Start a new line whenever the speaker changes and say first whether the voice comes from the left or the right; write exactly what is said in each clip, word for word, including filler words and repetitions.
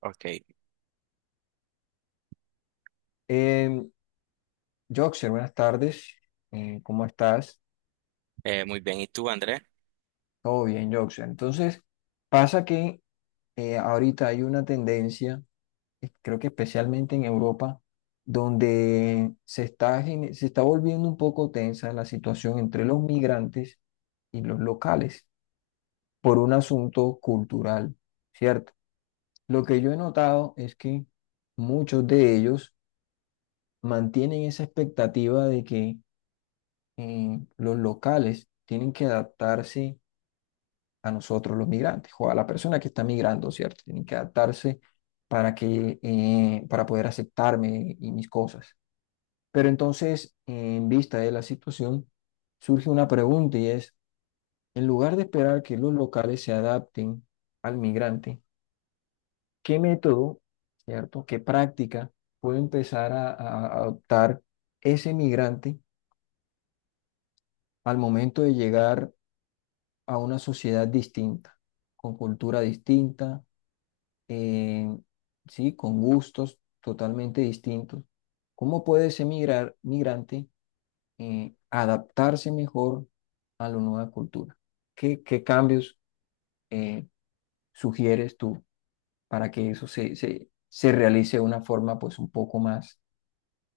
right: Ok.
left: Eh, Joxer, buenas tardes. Eh, ¿cómo estás?
right: Eh, muy bien. ¿Y tú, Andrés?
left: Todo bien, Joxer. Entonces, pasa que eh, ahorita hay una tendencia, eh, creo que especialmente en Europa, donde se está, gene- se está volviendo un poco tensa la situación entre los migrantes y los locales por un asunto cultural, ¿cierto? Lo que yo he notado es que muchos de ellos mantienen esa expectativa de que eh, los locales tienen que adaptarse a nosotros los migrantes o a la persona que está migrando, ¿cierto? Tienen que adaptarse para que, eh, para poder aceptarme y mis cosas. Pero entonces, en vista de la situación, surge una pregunta y es, en lugar de esperar que los locales se adapten al migrante, ¿qué método? ¿Cierto? ¿Qué práctica puede empezar a, a a adoptar ese migrante al momento de llegar a una sociedad distinta, con cultura distinta, eh, sí, con gustos totalmente distintos? ¿Cómo puede ese migrar, migrante eh, adaptarse mejor a la nueva cultura? ¿Qué, qué cambios eh, sugieres tú para que eso se, se, se realice de una forma pues un poco más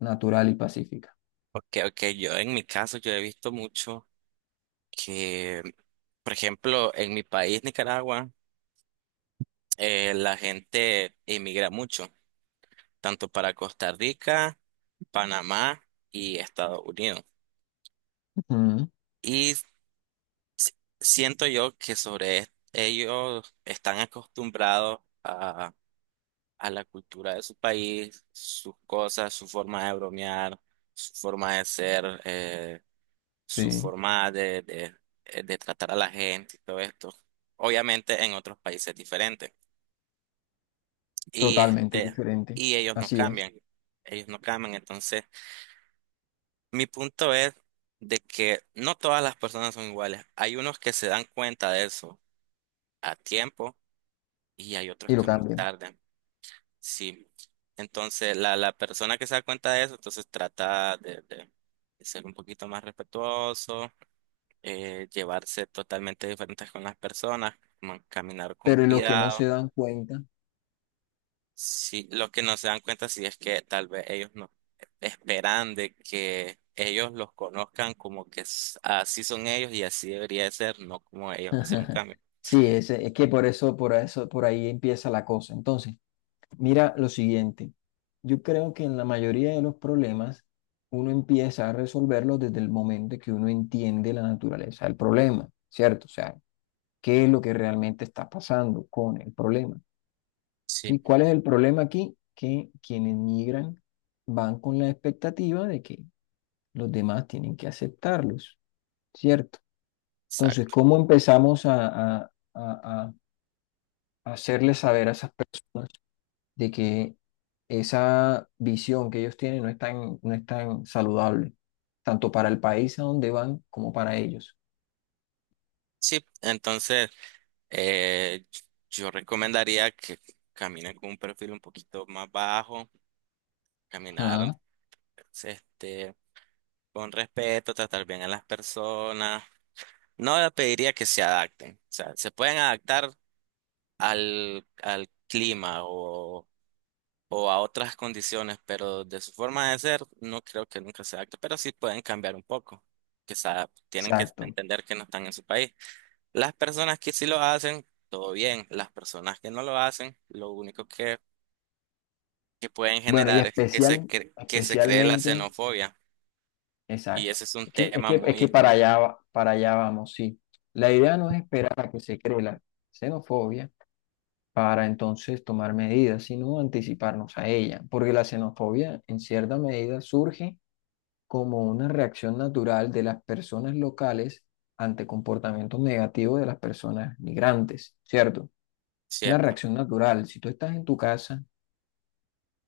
left: natural y pacífica?
right: Ok, ok, yo en mi caso yo he visto mucho que, por ejemplo, en mi país, Nicaragua, eh, la gente emigra mucho, tanto para Costa Rica, Panamá y Estados Unidos.
left: Ujú.
right: Y s- Siento yo que sobre es- ellos están acostumbrados a, a la cultura de su país, sus cosas, su forma de bromear, su forma de ser. Eh, su
left: Sí,
right: forma de, de, eh, de tratar a la gente y todo esto. Obviamente en otros países es diferente. Y
left: totalmente
right: este,
left: diferente.
right: y ellos no
left: Así es.
right: cambian. Ellos no cambian. Entonces, mi punto es de que no todas las personas son iguales. Hay unos que se dan cuenta de eso a tiempo y hay otros
left: Y lo
right: que muy
left: cambian.
right: tarde. Sí. Entonces, la, la persona que se da cuenta de eso, entonces trata de, de de ser un poquito más respetuoso, eh, llevarse totalmente diferentes con las personas, man- caminar con
left: Pero en los que no se
right: cuidado.
left: dan cuenta.
right: Sí, lo que no se dan cuenta sí es que tal vez ellos no esperan de que ellos los conozcan como que s- así son ellos y así debería de ser, no como ellos hacer un cambio.
left: Sí, es, es que por eso, por eso, por ahí empieza la cosa. Entonces, mira lo siguiente. Yo creo que en la mayoría de los problemas uno empieza a resolverlos desde el momento que uno entiende la naturaleza del problema, ¿cierto? O sea, ¿qué es lo que realmente está pasando con el problema? ¿Sí?
right: Sí,
left: ¿Cuál es el problema aquí? Que quienes migran van con la expectativa de que los demás tienen que aceptarlos, ¿cierto? Entonces,
right: exacto.
left: ¿cómo empezamos a, a, a, hacerles saber a esas personas de que esa visión que ellos tienen no es tan, no es tan saludable, tanto para el país a donde van como para ellos?
right: Sí, entonces, eh, yo recomendaría que caminen con un perfil un poquito más bajo, caminar,
left: Ajá.
right: este, con respeto, tratar bien a las personas. No le pediría que se adapten. O sea, se pueden adaptar al, al clima o, o a otras condiciones, pero de su forma de ser, no creo que nunca se adapte, pero sí pueden cambiar un poco. Que se adap- tienen que
left: Exacto.
right: entender que no están en su país. Las personas que sí lo hacen, todo bien. Las personas que no lo hacen, lo único que, que pueden
left: Bueno, y
right: generar es que se,
left: especial,
right: cre- que se cree la
left: especialmente,
right: xenofobia. Y
left: exacto.
right: ese es un
left: Es que, es
right: tema
left: que, es que
right: muy,
left: para
right: muy
left: allá, va- para allá vamos, sí. La idea no es esperar a que se cree la xenofobia para entonces tomar medidas, sino anticiparnos a ella, porque la xenofobia en cierta medida surge como una reacción natural de las personas locales ante comportamientos negativos de las personas migrantes, ¿cierto? Una
right: cierto.
left: reacción natural. Si tú estás en tu casa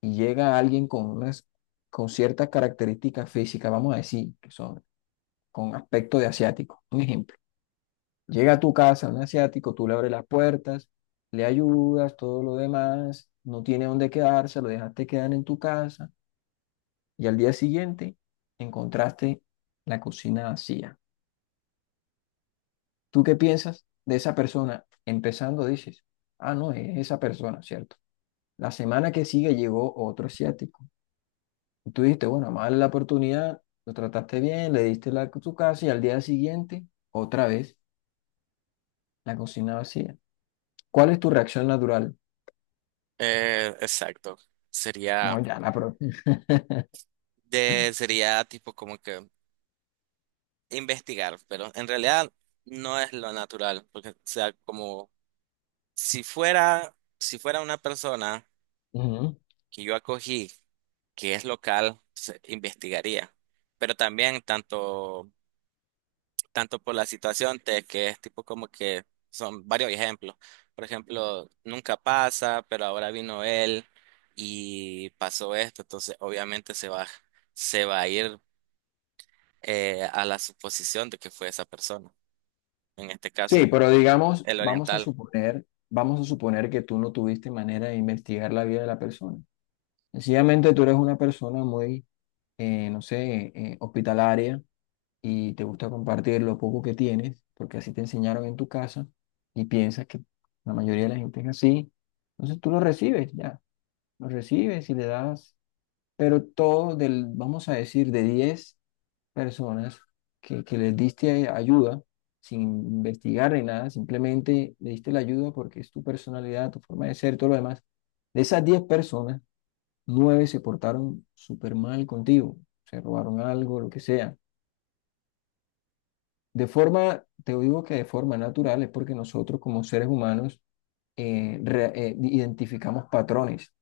left: y llega alguien con unas, con ciertas características físicas, vamos a decir, que son con aspecto de asiático, un ejemplo. Llega a tu casa un asiático, tú le abres las puertas, le ayudas, todo lo demás, no tiene dónde quedarse, lo dejaste quedar en tu casa y al día siguiente encontraste la cocina vacía. ¿Tú qué piensas de esa persona? Empezando dices, ah, no, es esa persona, ¿cierto? La semana que sigue llegó otro asiático. Y tú dijiste, bueno, más la oportunidad, lo trataste bien, le diste la, su casa y al día siguiente, otra vez, la cocina vacía. ¿Cuál es tu reacción natural?
right: Eh, exacto.
left: No,
right: Sería.
left: ya la propia.
right: De, sería tipo como que investigar, pero en realidad no es lo natural, porque o sea como si fuera, si fuera una persona
left: Ujú.
right: que yo acogí, que es local, se investigaría. Pero también tanto, tanto por la situación de que es tipo como que son varios ejemplos. Por ejemplo, nunca pasa, pero ahora vino él y pasó esto, entonces obviamente se va, se va a ir, eh, a la suposición de que fue esa persona. En este
left: Sí,
right: caso,
left: pero digamos,
right: el
left: vamos a
right: oriental.
left: suponer, vamos a suponer que tú no tuviste manera de investigar la vida de la persona. Sencillamente tú eres una persona muy, eh, no sé, eh, hospitalaria y te gusta compartir lo poco que tienes, porque así te enseñaron en tu casa y piensas que la mayoría de la gente es así, entonces tú lo recibes ya, lo recibes y le das, pero todo del, vamos a decir, de diez personas que, que les diste ayuda, sin investigar ni nada, simplemente le diste la ayuda porque es tu personalidad, tu forma de ser, todo lo demás. De esas diez personas, nueve se portaron súper mal contigo, se robaron algo, lo que sea. De forma, te digo que de forma natural es porque nosotros como seres humanos eh, re- eh, identificamos patrones,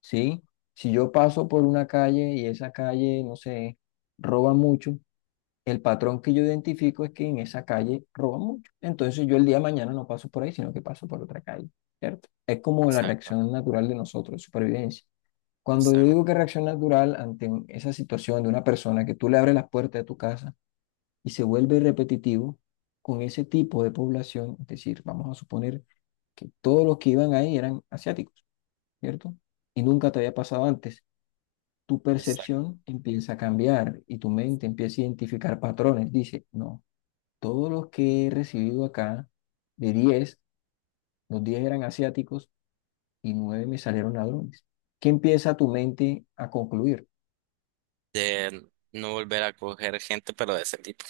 left: ¿sí? Si yo paso por una calle y esa calle, no sé, roba mucho, el patrón que yo identifico es que en esa calle roba mucho. Entonces yo el día de mañana no paso por ahí, sino que paso por otra calle, ¿cierto? Es como la
right: Exacto,
left: reacción natural de nosotros, supervivencia. Cuando yo digo
right: exacto,
left: que reacción natural ante un- esa situación de una persona que tú le abres las puertas de tu casa, y se vuelve repetitivo con ese tipo de población, es decir, vamos a suponer que todos los que iban ahí eran asiáticos, ¿cierto? Y nunca te había pasado antes. Tu
right: exacto.
left: percepción empieza a cambiar y tu mente empieza a identificar patrones. Dice, no, todos los que he recibido acá, de diez los diez eran asiáticos y nueve me salieron ladrones. ¿Qué empieza tu mente a concluir?
right: De no volver a coger gente, pero de ese tipo.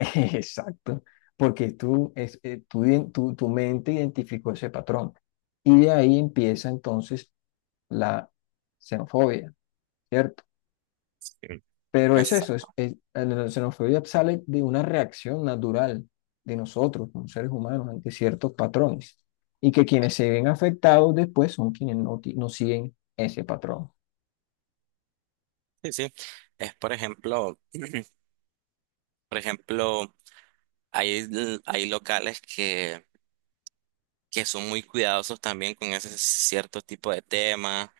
left: Exacto, porque tú, es, eh, tú iden- tu, tu mente identificó ese patrón y de ahí empieza entonces la xenofobia, ¿cierto?
right: Sí.
left: Pero es eso, es,
right: Exacto.
left: es- la xenofobia sale de una reacción natural de nosotros como seres humanos ante ciertos patrones y que quienes se ven afectados después son quienes no, ti- no siguen ese patrón.
right: Sí, sí. Es por ejemplo, por ejemplo, hay, l- hay locales que, que son muy cuidadosos también con ese cierto tipo de temas,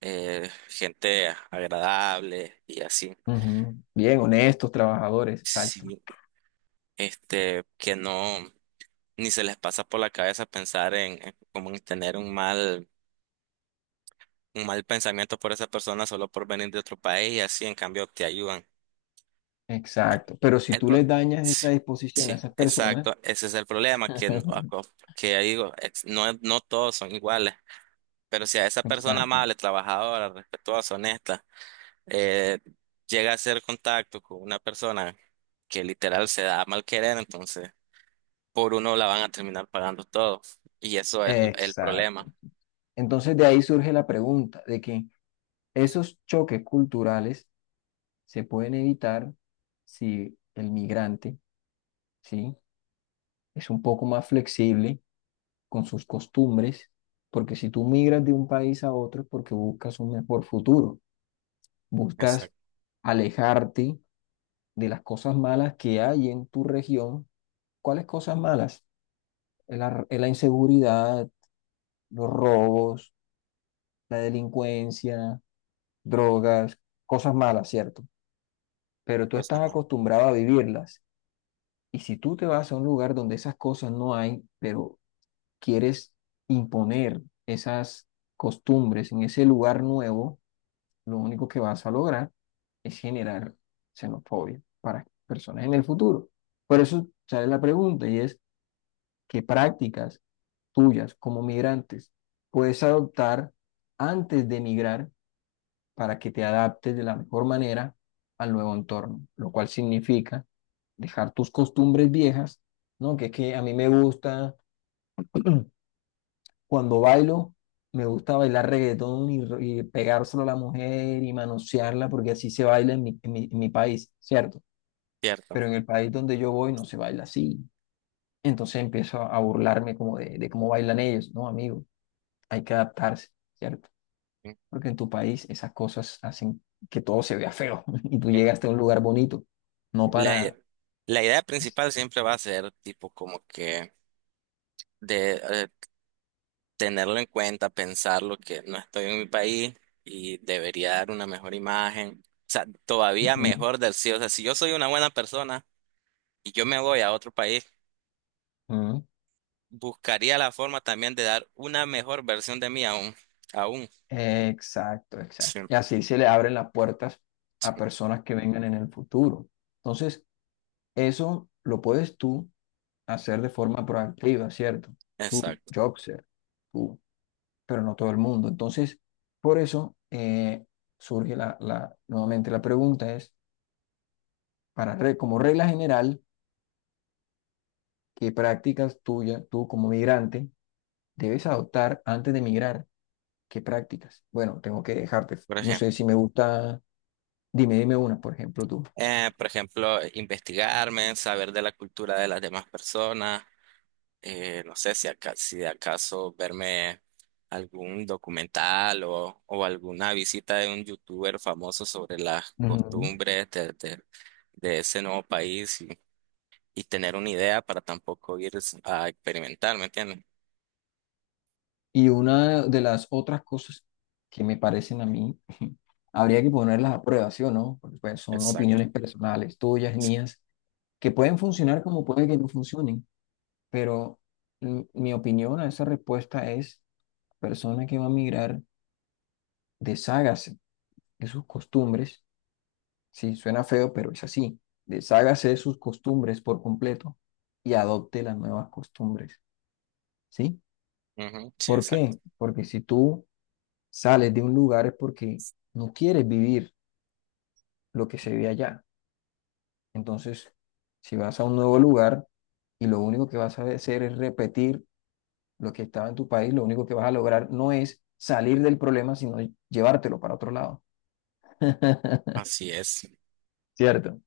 right: eh, gente agradable y así.
left: Ujú. Bien, honestos, trabajadores, exacto,
right: Sí, este, que no, ni se les pasa por la cabeza pensar en, en como en tener un mal un mal pensamiento por esa persona solo por venir de otro país y así en cambio te ayudan.
left: exacto. Pero si
right: El
left: tú
right: pro-
left: les dañas
right: sí,
left: esa disposición a
right: sí,
left: esas personas.
right: exacto, ese es el problema que, no- aco- que ya digo, ex- no, no todos son iguales, pero si a esa persona
left: Exacto,
right: amable, trabajadora, respetuosa, honesta, eh, llega a hacer contacto con una persona que literal se da a mal querer, entonces por uno la van a terminar pagando todo y eso es el el
left: exacto.
right: problema.
left: Entonces de ahí surge la pregunta de que esos choques culturales se pueden evitar si el migrante, ¿sí? Es un poco más flexible con sus costumbres, porque si tú migras de un país a otro es porque buscas un mejor futuro, buscas
right: Exacto,
left: alejarte de las cosas malas que hay en tu región. ¿Cuáles cosas malas? la la inseguridad, los robos, la delincuencia, drogas, cosas malas, ¿cierto? Pero tú estás
right: cosas más.
left: acostumbrado a vivirlas. Y si tú te vas a un lugar donde esas cosas no hay, pero quieres imponer esas costumbres en ese lugar nuevo, lo único que vas a lograr es generar xenofobia para personas en el futuro. Por eso sale la pregunta y es, ¿qué prácticas tuyas como migrantes puedes adoptar antes de emigrar para que te adaptes de la mejor manera al nuevo entorno, lo cual significa dejar tus costumbres viejas? ¿No? Que es que a mí me gusta, cuando bailo, me gusta bailar reggaetón y, r- y pegárselo a la mujer y manosearla, porque así se baila en mi, en mi, en mi país, ¿cierto?
right: Cierto.
left: Pero en el país donde yo voy no se baila así. Entonces empiezo a burlarme como de, de cómo bailan ellos, ¿no, amigo? Hay que adaptarse, ¿cierto?
right: Sí,
left: Porque en tu país esas cosas hacen que todo se vea feo y tú
right: sí.
left: llegaste a un lugar bonito. No
right: La,
left: para...
right: la idea
left: es-
right: principal siempre va a ser tipo como que de eh, tenerlo en cuenta, pensar lo que no estoy en mi país y debería dar una mejor imagen. O sea, todavía
left: Ujú,
right: mejor del sí. O sea, si yo soy una buena persona y yo me voy a otro país,
left: ujú.
right: buscaría la forma también de dar una mejor versión de mí aún. Aún.
left: Exacto,
right: Sí,
left: exacto. Y así se le abren las puertas a personas que vengan en el futuro. Entonces, eso lo puedes tú hacer de forma proactiva, ¿cierto? Tú,
right: exacto.
left: Jobser, tú, pero no todo el mundo. Entonces, por eso eh, surge la, la- nuevamente la pregunta es, para, re- como regla general, ¿qué prácticas tuya, tú como migrante, debes adoptar antes de migrar? ¿Qué prácticas? Bueno, tengo que dejarte.
right: Por
left: No sé si
right: ejemplo,
left: me gusta, dime, dime una, por ejemplo, tú.
right: eh, por ejemplo, investigarme, saber de la cultura de las demás personas, eh, no sé si, aca- si de acaso verme algún documental o, o alguna visita de un youtuber famoso sobre las
left: Ujú.
right: costumbres de, de- de ese nuevo país y, y tener una idea para tampoco ir a experimentar, ¿me entiendes?
left: Y una de las otras cosas que me parecen a mí, habría que ponerlas a prueba, ¿sí o no? Porque pues, son
right: Exacto.
left: opiniones personales, tuyas, mías, que pueden funcionar como puede que no funcionen, pero mi mi opinión a esa respuesta es, persona que va a migrar, deshágase de sus costumbres. Sí, suena feo, pero es así. Deshágase de sus costumbres por completo y adopte las nuevas costumbres, ¿sí?
right: Ujú, sí,
left: ¿Por
right: exacto.
left: qué? Porque si tú sales de un lugar es porque no quieres vivir lo que se ve allá. Entonces, si vas a un nuevo lugar y lo único que vas a hacer es repetir lo que estaba en tu país, lo único que vas a lograr no es salir del problema, sino llevártelo para otro lado.
right: Así es,
left: ¿Cierto?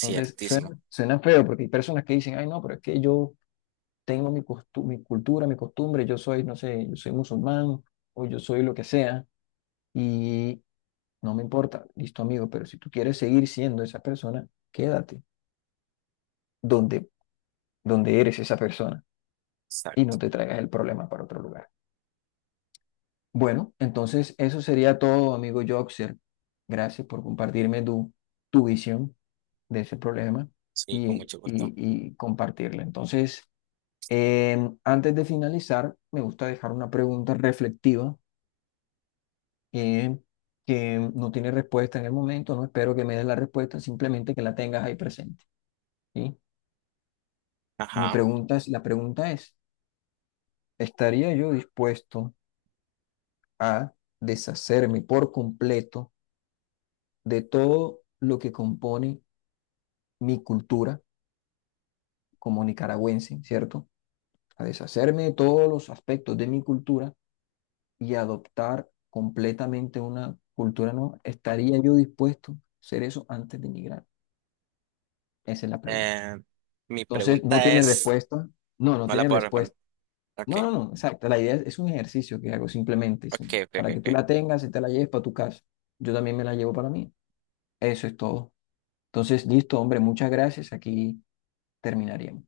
left: Entonces, suena, suena feo porque hay personas que dicen, ay, no, pero es que yo tengo mi, costu- mi cultura, mi costumbre, yo soy, no sé, yo soy musulmán o yo soy lo que sea y no me importa, listo amigo, pero si tú quieres seguir siendo esa persona, quédate donde, donde eres esa persona y no
right: Exacto.
left: te traigas el problema para otro lugar. Bueno, entonces eso sería todo, amigo Joxer. Gracias por compartirme tu, tu visión de ese problema
right: Sí,
left: y,
right: con
left: y,
right: mucho gusto.
left: y compartirla. Entonces, em, antes de finalizar, me gusta dejar una pregunta reflectiva que, que no tiene respuesta en el momento, no espero que me des la respuesta, simplemente que la tengas ahí presente, ¿sí? Mi
right: Ajá.
left: pregunta es, la pregunta es, ¿estaría yo dispuesto a deshacerme por completo de todo lo que compone mi cultura como nicaragüense? ¿Cierto? A deshacerme de todos los aspectos de mi cultura y adoptar completamente una cultura nueva. ¿Estaría yo dispuesto a hacer eso antes de emigrar? Esa es la pregunta.
right: Eh, Mi
left: Entonces, no
right: pregunta
left: tiene
right: es,
left: respuesta. No, no
right: no la
left: tiene
right: puedo responder.
left: respuesta.
right: Ok,
left: No, no, no, exacto. La idea es, es un ejercicio que hago simplemente. Es
right: ok,
left: un-
right: ok,
left: para
right: ok.
left: que tú la
right: Ok.
left: tengas y te la lleves para tu casa. Yo también me la llevo para mí. Eso es todo. Entonces, listo, hombre, muchas gracias. Aquí terminaríamos.